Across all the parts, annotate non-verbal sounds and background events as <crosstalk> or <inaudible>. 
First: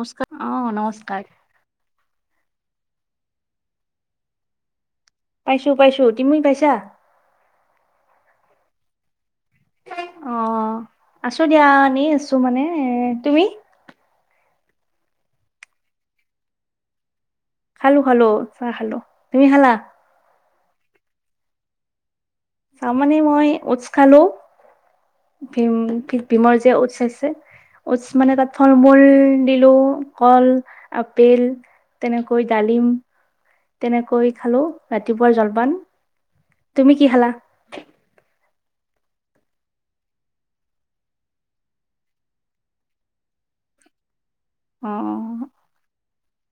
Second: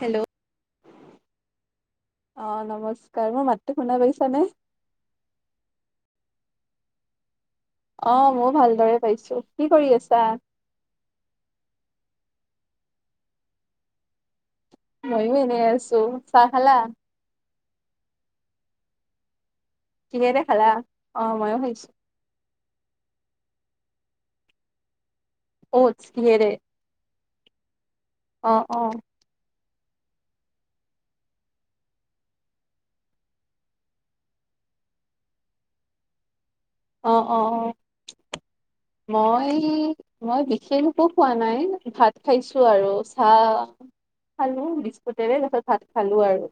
Hello অহ, নমস্কাৰ। অহ, নমস্কাৰ মোৰ মাতটো শুনাাই পাইছা নে। পাইছো পাইছো তুমি পাইছা। অহ, মইও ভালদৰে পাইছো। কি কৰি আছা অহ, আছো দিয়া এনেই আছো মানে এ তুমি। মইও এনেই আছো, চাহ‌ খালা। খালো খালো চাহ খালো, তুমি খালা। কিহেৰে খালা অহ, মইও খাইছো। তাৰ মানে মই উটচ্ খালো। অ'টছ কিহেৰে ভীম-ভীমৰ যে উটচ্ আছে। উটচ্ মানে তাত অ অ ফল-মূল। দিলো কল আপেল তেনেকৈ ডালিম। তেনেকৈ খালো ৰাতিপুৱাৰ জলপান। তুমি কি অ খালা। অ অ মই, মই বিশেষ একো খোৱা নাই ভাত খাইছো আৰু চাহ। খালো বিস্কুটৰে অ' তাৰ পিছত ভাত খালো আৰু।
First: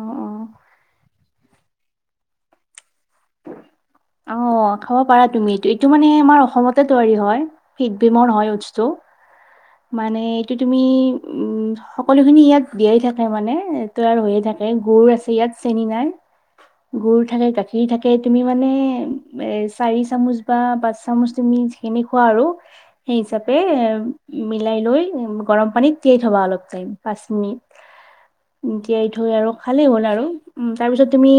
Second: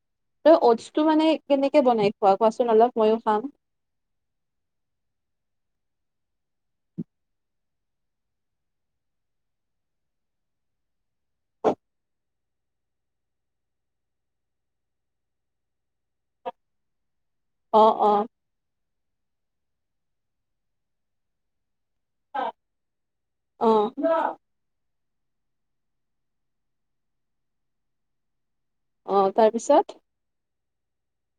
অ' তই অটছ্টো মানে কেনেকে বনাই খোৱা কোৱাচোন অলপ ময়ো খাম। অহ। অহ, খাব পাৰা তুমি এইটো এইটো মানে আমাৰ অসমতে তৈয়াৰী হয়, হিড বিমৰ হয় উটচটো। মানে এইটো তুমি উম, সকলোখিনি ইয়াত দিয়াই থাকে মানে তৈয়াৰ হৈয়ে থাকে। মানে গুৰ আছে ইয়াত চেনি নাই। গুৰ থাকে অ গাখীৰ থাকে, অ তুমি মানে এ চাৰি চামুচ বা পাঁচ চামুচ তুমি। সেইখিনি খোৱা আৰু সেই হিচাপে অ এ মিলাই লৈ উম, গৰম পানীত তিয়াই থবা অলপ টাইম পাঁচ মিনিট। তিয়াই অ থৈ আৰু তাৰপিছত খালেই হ'ল আৰু। উম তাৰ পিছত তুমি,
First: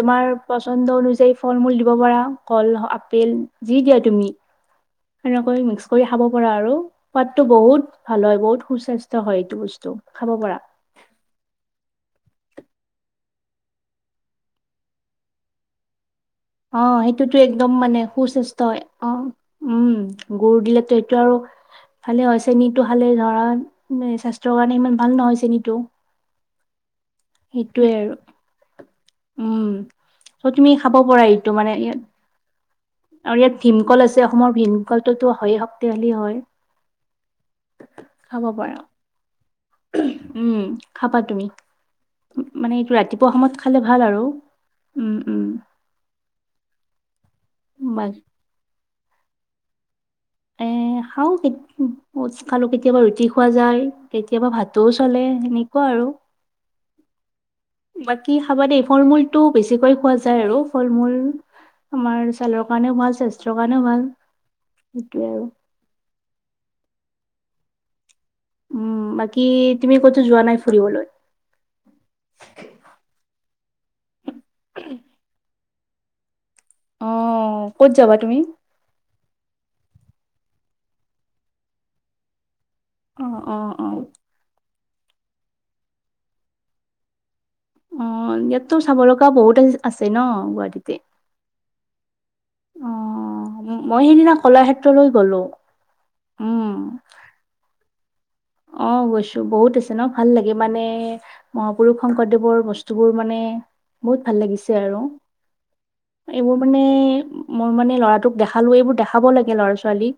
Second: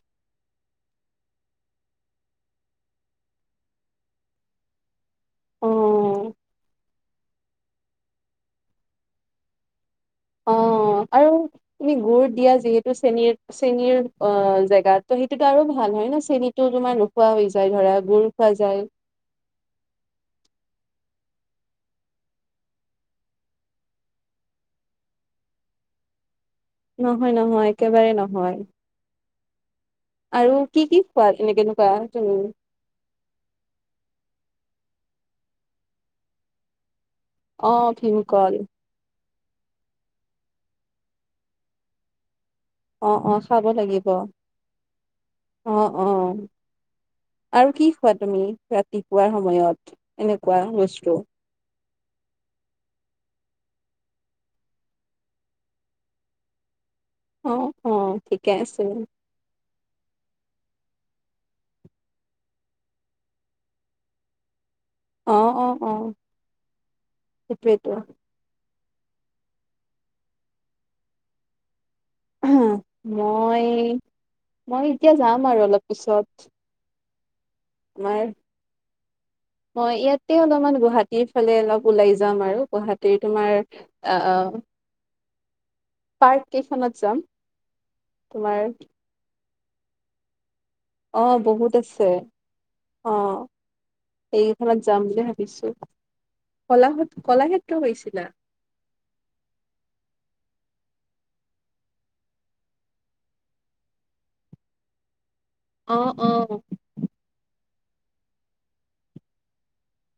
তোমাৰ পচন্দ অনুযায়ী ফল-মূল দিব। দিব পাৰা কল হওঁক আপেল যি দিয়া তুমি। সেনেকৈ মিক্স কৰি অ খাব পাৰা আৰু সোৱাদটো বহুত ভাল হয় বহুত সুস্বাস্থ্য হয় এইটো বস্তু। খাব পৰা অহ, আৰু তুমি গুৰ। দিয়া যিহেতু, চেনিৰ চেনিৰ অহ, জেগাত ত সেইটোতো আৰু ভাল হয় ন। চেনীটো অহ, তোমাৰ নোখোৱা সেইটোতো হৈ যায় একদম ধৰা মানে গুড় খোৱা সু-চেষ্ট। যায় অহ, উম, গুৰ দিলে সেইটো আৰু ভালে হয় চেনীটো খালে ধৰা স্বাস্থ্যৰ কাৰণে ইমান ভাল নহয় চেনীটো। নহয়, নহয়, একেবাৰে নহয়। উম ত', আৰু তুমি কি খাব কি খোৱা পৰাৰ এনে এইটো মানে কেনেকুৱা ইয়াত, তুমি আৰু ইয়াত ভীমকল আছে অসমৰ ভীম। অকলটোতো হয়, শক্তিশালী হয়। অ খাব ভীমকাল পাৰা উম খাবা তুমি। মানে এইটো অ ৰাতিপুৱা অ সময়ত খাব খালে ভাল লাগিব আৰু অ উম উম। অ আৰু কি বাকী খোৱা তুমি ৰাতিপুৱাৰ সময়ত এনেকুৱা বস্তু উ খালো কেতিয়াবা ৰুটি খোৱা যায়। কেতিয়াবা ভাতও চলে সেনেকুৱা আৰু <inaudible> অ অ বাকী ঠিকে খাবা দেই আছে ফল মূলতটো বেছিকৈ খোৱা যায় আৰু। ফল মূল আমাৰ ছালৰ কাৰণেও ভাল স্বাস্থ্যৰ কাৰণেও ভাল এতিয়া আৰু সেইটোৱে টো। উম বাকী তুমি কতো যোৱা নাই ফুৰিবলৈ। মই মই এতিয়া যাম আৰু অলপ পিছত অ'ক'ত যাবা তুমি। হয় ইয়াতে অলপমান গুৱাহাটীৰ ফালে অলপ ওলাই যাম আৰু গুৱাহাটীৰ তোমাৰ অ অ। পাৰ্ক কেইখনত যাম অ তোমাৰ ইয়াততো চাব লগা বহুত আ আছে ন গুৱাহাটীত অ বহুত আছে। অ' মই সেইদিনা এইকেইখনত যাম কলাক্ষেত্ৰলৈ বুলি গ'লো ভাবিছো উম কলা কলাক্ষেত্ৰ হৈছিল অ গৈছো বহুত আছে ন ভাল লাগে মানে মহাপুৰুষ শংকৰদেৱৰ বস্তুবোৰ মানে। বহুত ভাল লাগিছে আৰু অ অ এইবোৰ মানে মোৰ মানে লৰাটোক দেখালো এইবোৰ দেখাব লাগে লৰা ছোৱালী।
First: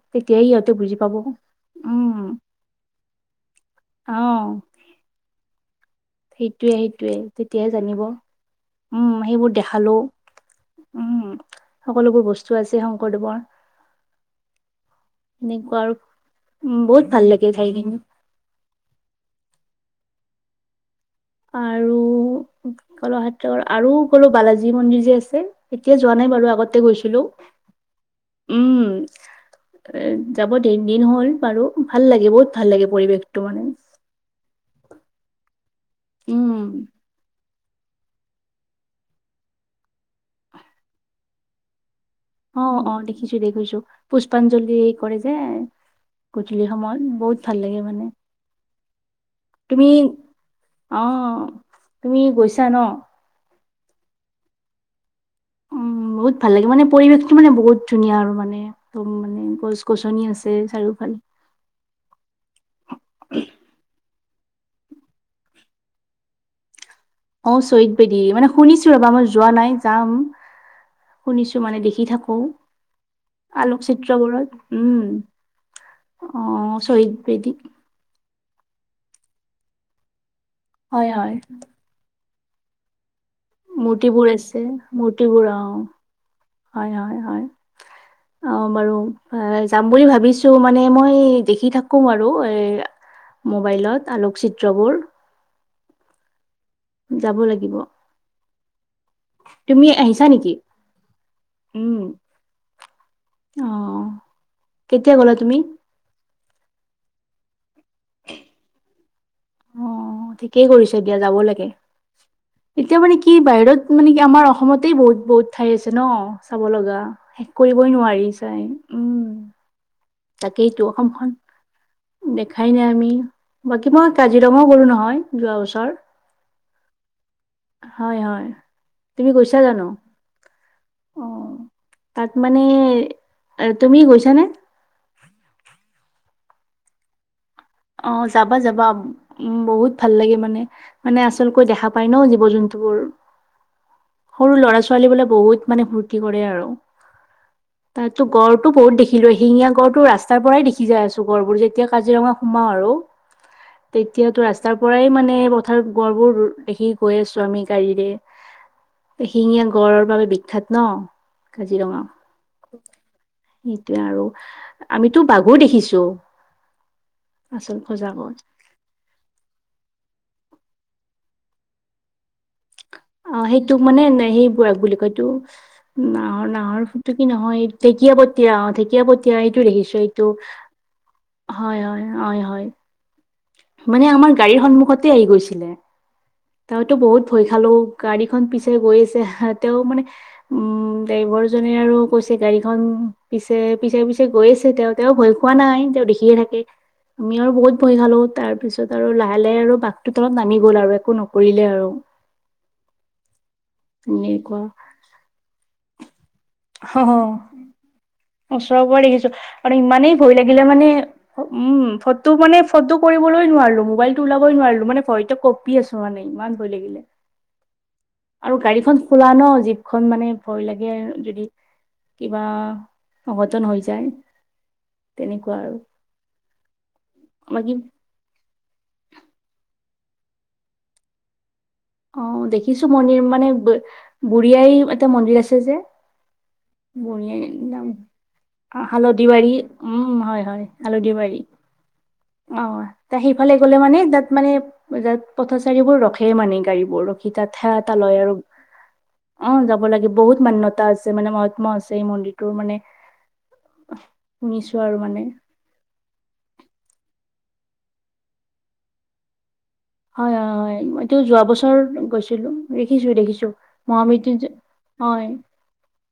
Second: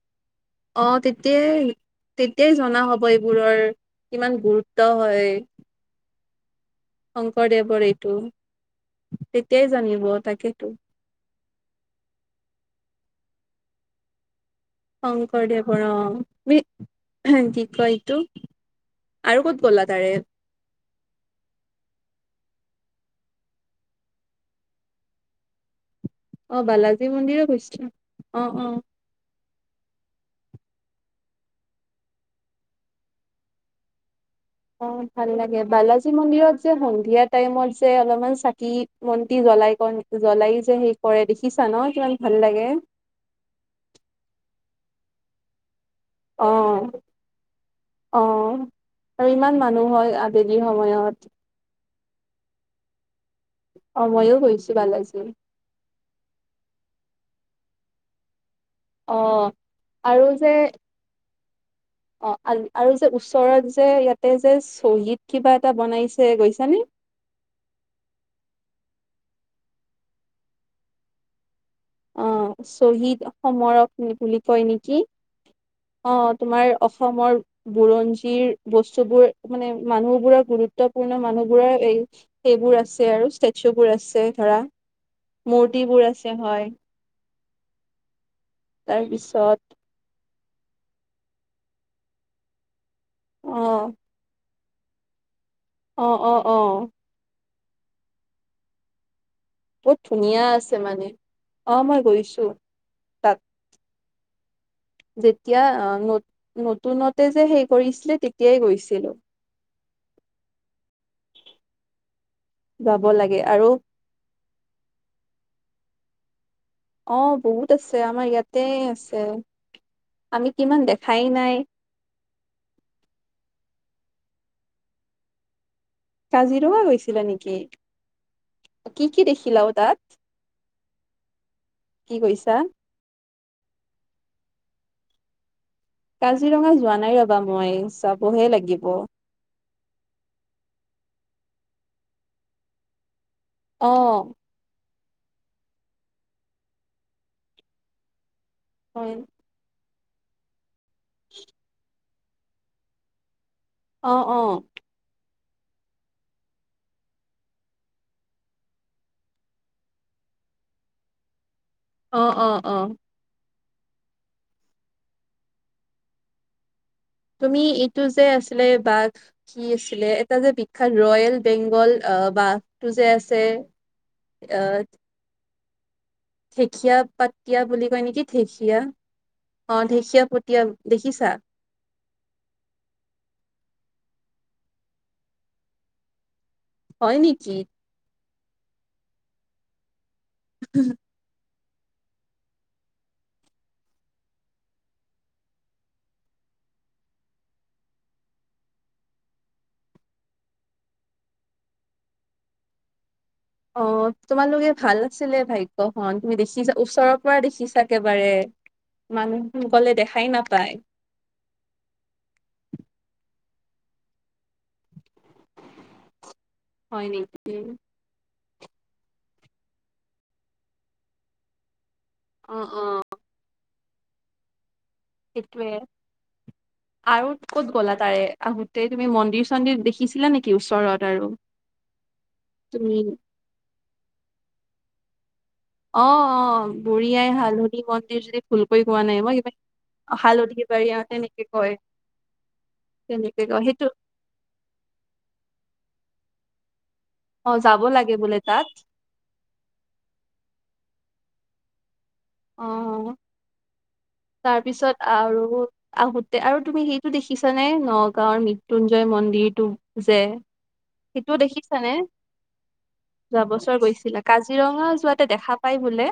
অ তেতিয়াই তেতিয়াই জনা হ'ব এই বোৰৰ কিমান গুৰুত্ব হয় ঠিক। সেইটোৱে সেইটোৱে তেতিয়াই শংকৰদেৱৰ জানিব এইটো উম সেইবোৰ তেতিয়াই দেখালো জানিব তাকেতো উম সকলোবোৰ বস্তু আছে শংকৰদেৱৰ এনেকুৱা শংকৰদেৱৰ আৰু অ', উম বহুত ভাল লাগে কি ঠাইখিনি কয় এইটো আৰু ক'ত গ'লা তাৰে। আৰু কলাক্ষেত্ৰ আৰু গলো বালাজী মন্দিৰ যে আছে এতিয়া যোৱা নাই বাৰু অ আগতে বালাজী গৈছিলো মন্দিৰো গৈছিলা অ অ উম। এ যাব দিন দিন হ'ল বাৰু ভাল লাগে বহুত ভাল লাগে পৰিৱেশটো মানে। অ ভাল লাগে বালাজী মন্দিৰত উম। যে সন্ধিয়াত। টাইমত যে অলপমান চাকি মন্তি জ্বলাই ক জ্বলাই যে সেই কৰে দেখিছা ন কিমান। ভাল অ লাগে অ দেখিছো দেখিছো পুষ্পাঞ্জলি কৰে যে অ গধূলি সমত বহুত ভাল লাগে মানে। অ আৰু ইমান মানুহ তুমি হয় আবেলি সময়ত আহ তুমি গৈছা ন? অ ময়ো গৈছো বালাজি। উম বহুত ভাল লাগে মানে পৰিৱেশটো মানে বহুত ধুনীয়া আৰু মানে তম অ মানে গছ আৰু গছনি যে আছে চাৰিওফালে অ আৰু যে ওচৰত যে ইয়াতে যে শ্বহীদ কিবা এটা বনাইছে গৈছানে? অ শ্বহীদ বেদী মানে শুনিছো ৰবা মই যোৱা নাই যাম। শুনিছো মানে দেখি অ থাকো শ্বহীদ সমৰক বুলি আলোকচিত্ৰবোৰত কয় নেকি উম। অ তোমাৰ শ্বহীদ অসমৰ বেদী বুৰঞ্জীৰ। বস্তুবোৰ মানে মানুহ বোৰৰ হয় গুৰুত্বপূৰ্ণ হয় মানুহ বোৰৰ এই সেইবোৰ আছে আৰু ষ্টেচু বোৰ মূৰ্তিবোৰ ধৰা আছে। মূৰ্তিবোৰ আছে হয় অ বাৰু তাৰপিছত যাম বুলি ভাবিছো। মানে মই দেখি থাকো আৰু এ অ মোবাইলত আলোকচিত জবৰ অ-অ-অ, িব <inaudible> বহুত ধুনীয়া নেকি আছে মানে অহ উম মই গৈছো তাত। অ কেতিয়া গ'লা তুমি যেতিয়া নতুনতে যে সেই কৰিছিলে তেতিয়াই গৈছিলো অ' ঠিকেই কৰিছে এতিয়া যাব লাগে এতিয়া যাব মানে কি লাগে আৰু বাহিৰত মানে কি আমাৰ। অসমতেই বহুত-বহুত ঠাই আছে ন। চাব লগা অ শেষ বহুত কৰিবই আছে আমাৰ নোৱাৰি ইয়াতে চাই উম আছে আমি তাকেই কিমান এইটো দেখাই অসমখন নাই দেখাই নে আমি বাকী কি মই কাজিৰঙও গ'লো নহয় যোৱা বছৰ। কাজিৰঙা গৈছিলা নেকি হয় হয় কি-কি তুমি গৈছা দেখিলাও জানো? তাত। অ' কি তাত কৈছা? মানে তুমি গৈছানে। কাজিৰঙা যোৱা নাই ৰবা। মই অ যাবহে লাগিব। যাবা-যাবা অ উ বহুত ভাল লাগে মানে মানে আচলকৈ দেখা পায় ন জীৱ জন্তুবোৰ। অ বত ম ফ কৰে আৰু ত গ তো বহুত হয় দেখিলো শিঙীয়া গড়তো ৰাস্তাৰ পৰাই দেখি যাই আছো গড়বোৰ যেতিয়া কাজিৰঙা সোমাও আৰু। অ অ তেতিয়াতো ৰাস্তাৰ পৰাই মানে কথাৰ গড়বোৰ দেখি গৈ আছো আমি গাড়ীৰে এ শিঙীয়া গড়ৰ বাবে বিখ্যাত ন কাজিৰঙা। অ অ অ সেইটোৱে আৰু আমিতো বাঘুৰ দেখিছো তুমি আচল এইটো যে সঁচাকৈ আছিলে বাঘ কি আছিলে এটা যে খান ৰয়েল বেংগল আহ বাঘটো যে অ আছে সেইটোক অহ, নাহৰ-নাহৰ ফুটোকি পাতিয়া নহয় বুলি কয় নেকি ঢেকিয়াপটীয়া অ' ঢেঁকীয়া ঢেকীয়াপটীয়া এইটো অ দেখিছো ঢেঁকীয়া এইটো, পতিয়া দেখিছা হয় হয় হয় হয় মানে আমাৰ গাড়ীৰ সন্মুখতে আহি গৈছিলে ততো হয় বহুত ভয় নেকি? খালো গাড়ী খন পিছে গৈ আছে তেওঁ মানে উম, ড্ৰাইভৰ দুজনে আৰু কৈছে গাড়ীখন পিছে পিছে পিছে গৈ আছে তেওঁ তেওঁ ভয় খোৱা নাই তেওঁ দেখিয়ে থাকে আমি আৰু বহুত ভয় খালো। তাৰ পিছত আৰু লাহে লাহে আৰু বাঘটো তলত নামি গল আৰু একো নকৰিলে আৰু অ এনেকুৱা তোমালোকে ভাল আছিলে ভাগ্য়খনন তুমি দেখিছা ওচৰৰ অ পৰা দেখিছা একেবাৰে ওচৰৰ পৰা দেখিছো মানুহ আৰু গলে ইমানেই দেখাই ভয় লাগিলে নাপায় মানে উম, ফটো মানে ফটো কৰিবলৈ নোৱাৰো মোবাইলটো ওলাবই নোৱাৰিলো মানে ভয়ত কঁপি আছো মানে ইমান ভয় লাগিলে হয় নেকি? আৰু গাড়ীখন খোলা ন জীপখন মানে ভয় লাগে যদি কিবা। অ অ অঘটন হৈ যায় তেনেকুৱা সেইটোৱে আৰু আৰু বাকী ক'ত গ'লা তাৰে আগ ত তুমি মন্দিৰ চন্দিৰ দেখিছিলা নেকি ওচৰত আৰু অ' দেখিছো তুমি মন্দিৰ মানে বুঢ়িআই এটা মন্দিৰ আছে। যে অ অ বুঢ়ী আই বঢ় হালধি মন্দিৰ যদি ভুলকৈ কোৱা নাই হালধি মই বাৰী কিবা উম, হয় হয় হালধি হয় বাৰী অ হালধীয়া বাৰী। তেনেকে কয় অ ত তেনেকে সেইফালে কয় গ'লে সেইটো মানে তাত মানে তাত পথচাৰীবোৰ ৰখে সেই মানে গাড়ী বোৰ ৰখি তাত অ সে যাব এটা লাগে লয় আৰু বোলে তাত অ যাব লাগে বহুত মান্যতা আছে। মানে মহাত্মা আছে এই মন্দিৰটোৰ অ মানে। শুনিছো তাৰপিছত মানে আৰু আহোতে আৰু তুমি সেইটো দেখি। দেখিছানে নগাঁওৰ মৃত্যুঞ্জয় মন্দিৰটো যে হয় হয় হয় এইটো সেইটোও যোৱা বছৰ দেখিছানে গৈছিলো দেখিছো দেখিছো যোৱা বছৰ গৈছিলা মহামৃত্যুঞ্জয় কাজিৰঙা হয় যোৱাতে দেখা পা পাই বোলে।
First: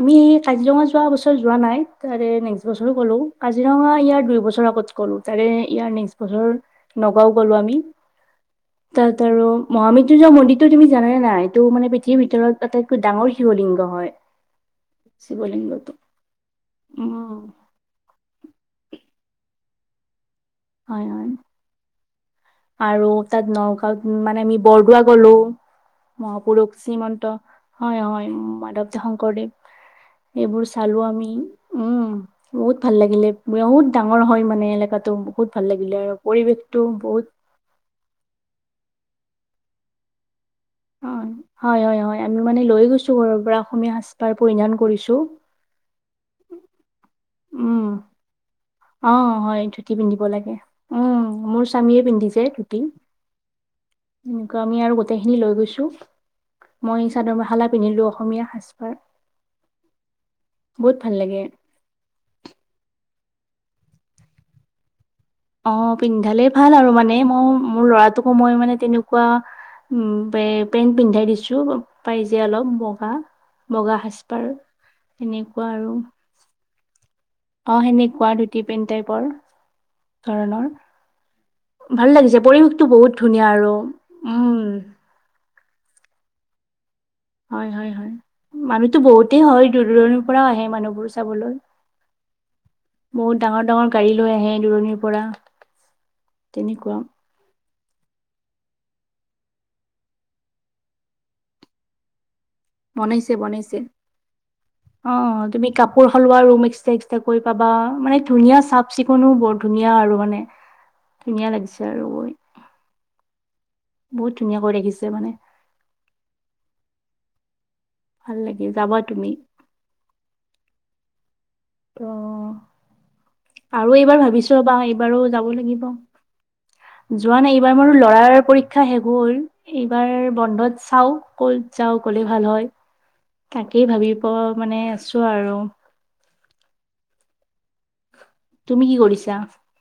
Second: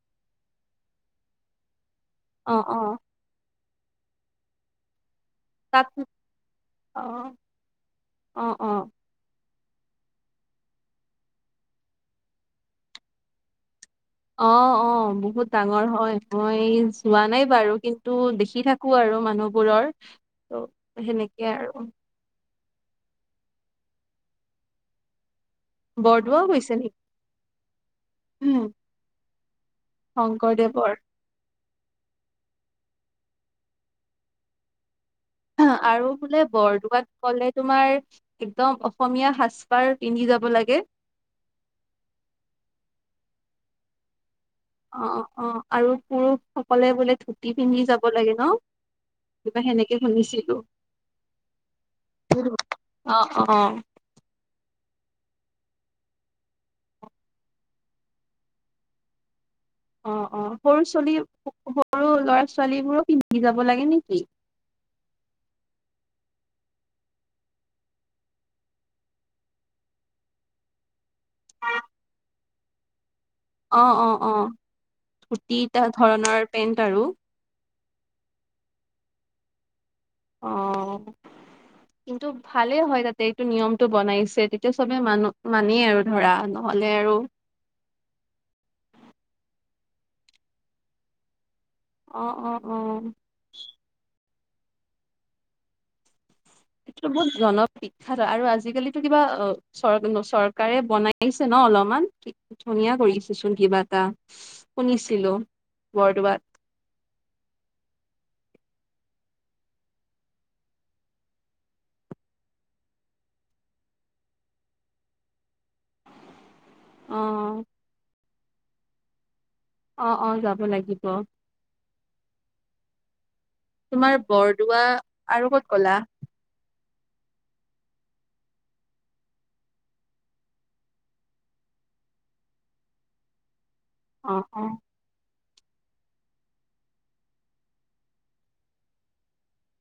আমি কাজিৰঙা যোৱা বছৰ যোৱা নাই তাৰে অ নেক্সট অ বছৰো গলো। কাজিৰঙা ইয়াৰ দুই বছৰ আগত গলো। তাক তাত ইয়াৰ নেক্সট বছৰ অ নগাও গলো আমি অ অ তাতাত আৰু। মহামৃত্যুঞ্জৰ মন্দিৰটো তুমি জানে নাই এইটো মানে পৃথিৱ ভিতৰত আটাইতো ডাঙৰ শিৱলিংগ হয়। অ - অ বহুত ডাঙৰ শিৱলিংগটো হয় মই যোৱা উম নাই বাৰু কিন্তু দেখি থাকো আৰু মানুহ বোৰৰ ত' হয় হয় সেনেকেই আৰু। আৰু তাত নগাঁওত মানে আমি বৰদোৱা গলোঁ। বৰদোৱাও মহাপৰুষ গৈছে নেকি? শ্ৰীমন্ত হয়- হয় উম, মাধৱ শংকৰদেৱ। এইবোৰ শংকৰদেৱৰ চালো আমি, উম। বহুত ভাল লাগিলে বহুত ডাঙৰ হয় মানে এলেকাটো। বহুত ভাল লাগিলে আৰু বোলে পৰিৱেশটো বৰদোৱাত বহুত ক'লে তোমাৰ একদম অসমীয়া সাজ পাৰ পিন্ধি যাব লাগে। অ হয়, হয়, হয় আমি মানে লৈ গৈছো ঘৰৰ পৰা অসমীয়া সাজ তাৰ পৰিধান কৰিছো। পুৰুষ সকলে বোলে ধুতি পিন্ধি উম যাব লাগে ন। অ, হয় কিবা ধুতি সেনেকে পিন্ধিব শুনিছিলো লাগে উম, মোৰ স্বামীয়ে পিন্ধিছে ধুতি। অ', অ', এনেকুৱা আমি আৰু গোটেইখিনি লৈ গৈছো মই চাদৰ মেখালা পিন্ধিলো অসমীয়া সাজ-পাৰ। অ - অ সৰু বহুত ভাল ছোৱালী লাগে সৰু ল'ৰা ছোৱালী বোৰো কি সি যাব লাগে নেকি? অ পিন্ধালে ভাল আৰু মানে মই মোৰ ল'ৰাটোকো মই মানে তেনেকুৱা। উম পে পেণ্ট পিন্ধাই দিছো পাই যে অলপ বগা। অ', বগা অ', অ'। সাজপাৰ কুৰ্তি এনেকুৱা আৰু। ধৰণৰ পেন্ট আৰু অ, সেনেকুৱা দুটি পেইণ টাইপৰ ধৰণৰ। অ', ভাল কিন্তু লাগিছে ভালেই পৰিৱেশটো হয় বহুত তাতে এইটো ধুনীয়া আৰু নিয়মটো বনাইছে উম তেতিয়া চবে মানুহ মানেই আৰু ধৰা নহ'লে। আৰু হয় হয় হয় মানুহটো বহুতে হয় দূৰ দূৰণিৰ পৰা আহে মানুহবোৰ চাবলৈ। অ', অ', অ। বহুত ডাঙৰ ডাঙৰ গাড়ী লৈ আহে দূৰণিৰ পৰা। তেনেকুৱা সটো বুত জন বিখ্যাত আৰু আজিকালি কিবা অ, চৰ - চৰকাৰে বনাইছে ন অলপমান। ধুনীয়া বনাইছে কৰিছেচোন কিবা বনাইছে, এটা শুনিছিলোঁ অঁ তুমি কাপোৰ সলোৱা বৰদোৱাত ৰুম এক্সটা এক্সটা কৰি পাবা মানে ধুনীয়া। চাফ চিকুণো বৰ ধুনীয়া আৰু মানে ধুনীয়া লাগিছে আৰু গৈ। বহুত ধুনীয়াাকৈ দেখিছে মানে। অ। ভাল লাগে যাবা তুমি। অ - অ যাব লাগিব। অ', আৰু তোমাৰ এইবাৰ ভাবিছো ৰবা বৰদোৱা এইবাৰো আৰু যাব ক'ত লাগিব গ'লা যোৱা নাই। এইবাৰ মোৰ ল'ৰাৰ পৰীক্ষা শেষ হ'ল এইবাৰ বন্ধত চাও ক'ত যাও গলে ভাল হয়। তাকেই ভাবিব অ', অ', মানে আছো আৰু তুমি কি কৰিছা?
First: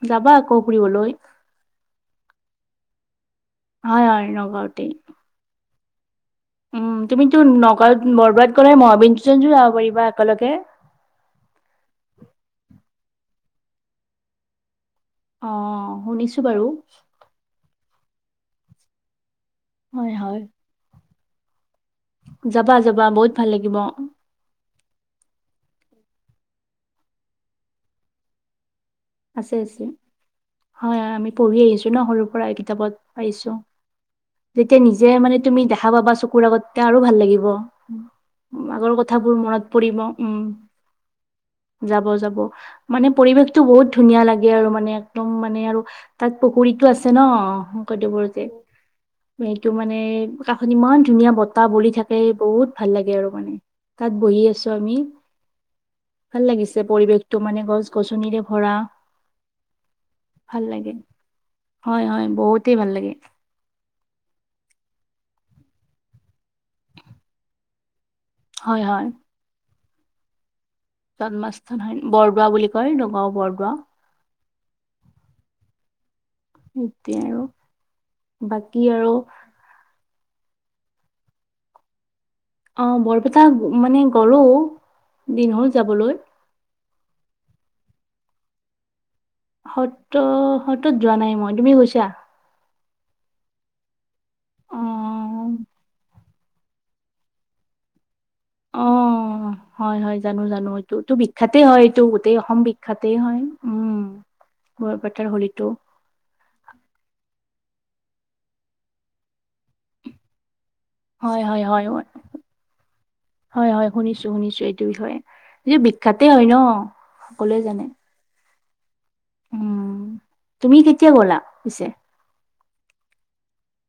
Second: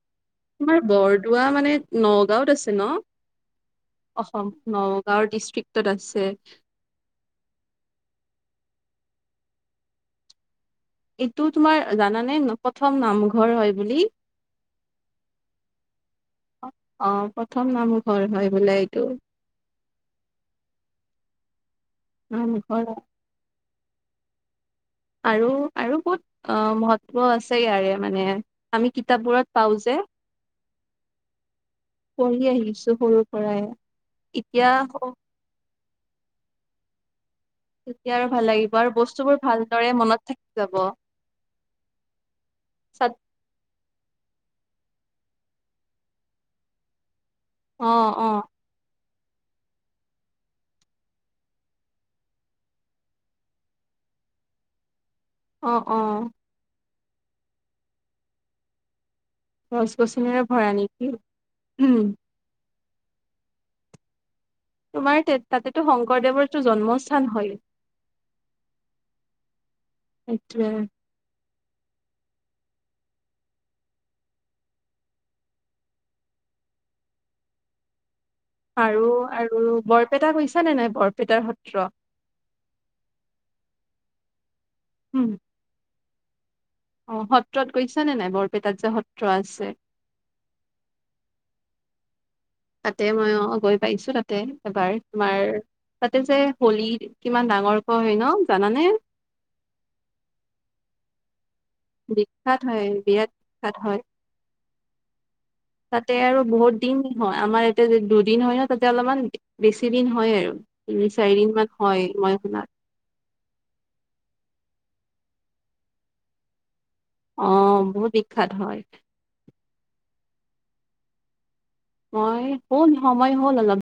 যাবা আকৌ তোমাৰ ফুৰিবলৈ বৰদোৱা মানে নগাওত আছে ন। হয় হয় অসম, নগাঁওতেই নগাঁও ডিষ্ট্ৰিক্টত আছে। উম তুমিতো নগাঁৱত বৰদোৱাত গ'লে। মহাবন্দুজনো যাব পাৰিবা একেলগে। এইটো তোমাৰ জানানে প্ৰথম নামঘৰ হয় বুলি। অ শুনিছো বাৰু অ, প্ৰথম নামঘৰ হয় বোলে এইটো। হয়- হয়। যাবা নামঘৰ যাবা বহুত ভাল লাগিব। আৰু আৰু বহুত অ, মহত্ব আছে ইয়াৰে মানে। আমি কিতাপবোৰত আছে পাওঁ আছে যে। হয় - হয় আমি পঢ়ি আহিছো ন সৰু পৰা পঢ়ি আহিছো কিতাপত সৰুৰ পাইছো। পৰাই এতিয়া তেতিয়া নিজে স- মানে তুমি দেখা পাবা চকুৰ আগতে আৰু ভাল লাগিব। এতিয়া আৰু ভাল লাগিব আৰু আগৰ কথাবোৰ বস্তুবোৰ মনত ভালদৰে পৰিব মনত উম, থাকি যাব। যাব যাব মানে চাত পৰিৱেশটো বহুত ধুনীয়া লাগে আৰু মানে একদম মানে আৰু তাত পুখুৰীটো আছে ন। অ, শংকৰ অ' দেবৰ অ' যে। সটো মানে কাষ ইমান ধুনীয়া বতাহ বলি থাকে বহুত ভাল লাগে আৰু মানে। তাত বহি আছো আমি। অ অ। ভাল লাগিছে পৰিৱেশটো মানে গছ-গছনিৰে ভৰা। গছ গছনিৰে ভাল ভৰা লাগে, নেকি উম হয় হয় বহুতেই ভাল লাগে। তোমাৰ তাতেতো শংকৰদেৱৰটো জন্মস্থান হয়। হয়- হয়। আতা জন্মস্থান হয় বৰদোৱা বুলি কয় নগাওঁ বৰদোৱা। এতিয়া আৰু আৰু আৰু বৰপেটা কৈছা নে নাই বৰপেটাৰ সত্ৰ। অ, বৰপেটা মানে গলো উম, দিন হ'ল যাবলৈ। অ, সত্ৰত গৈছ নে নাই বৰপেটাত যে সত্ৰত। সত্ৰ - সতত যোৱা নাই মই তুমি গৈছা। তাতে মই অ গৈ পাইছো তাতে অ এবাৰ, তোমাৰ তাতে যে হলীৰ কিমান ডাঙৰক হয় ন। জানানে? অ হয় হয় জানো জানো এইটোতো বিখ্যাতে হয় এইটো গোটেই অসম বিখ্যাতে হয়। তাত হয়। ব বটাৰ হলী তাতে আৰু বহুত দিন হয় আমাৰ। তে দুদিন হয় ন তাতে অলপমান বেছি দিন হয় আৰু। তিনি চাৰি হয় দিন হয় মান হয়, মই শুনাত। হয় হয় শুনিছো শুনিছো সেইটো বিখ্যাতে হয় ন। অ, সকলোৱে জানে বহুত বিখ্যাত হয়। উম, তুমি কেতিয়া গ'লা। পিছে? মই, হ'ল সময় হ'ল অলপ।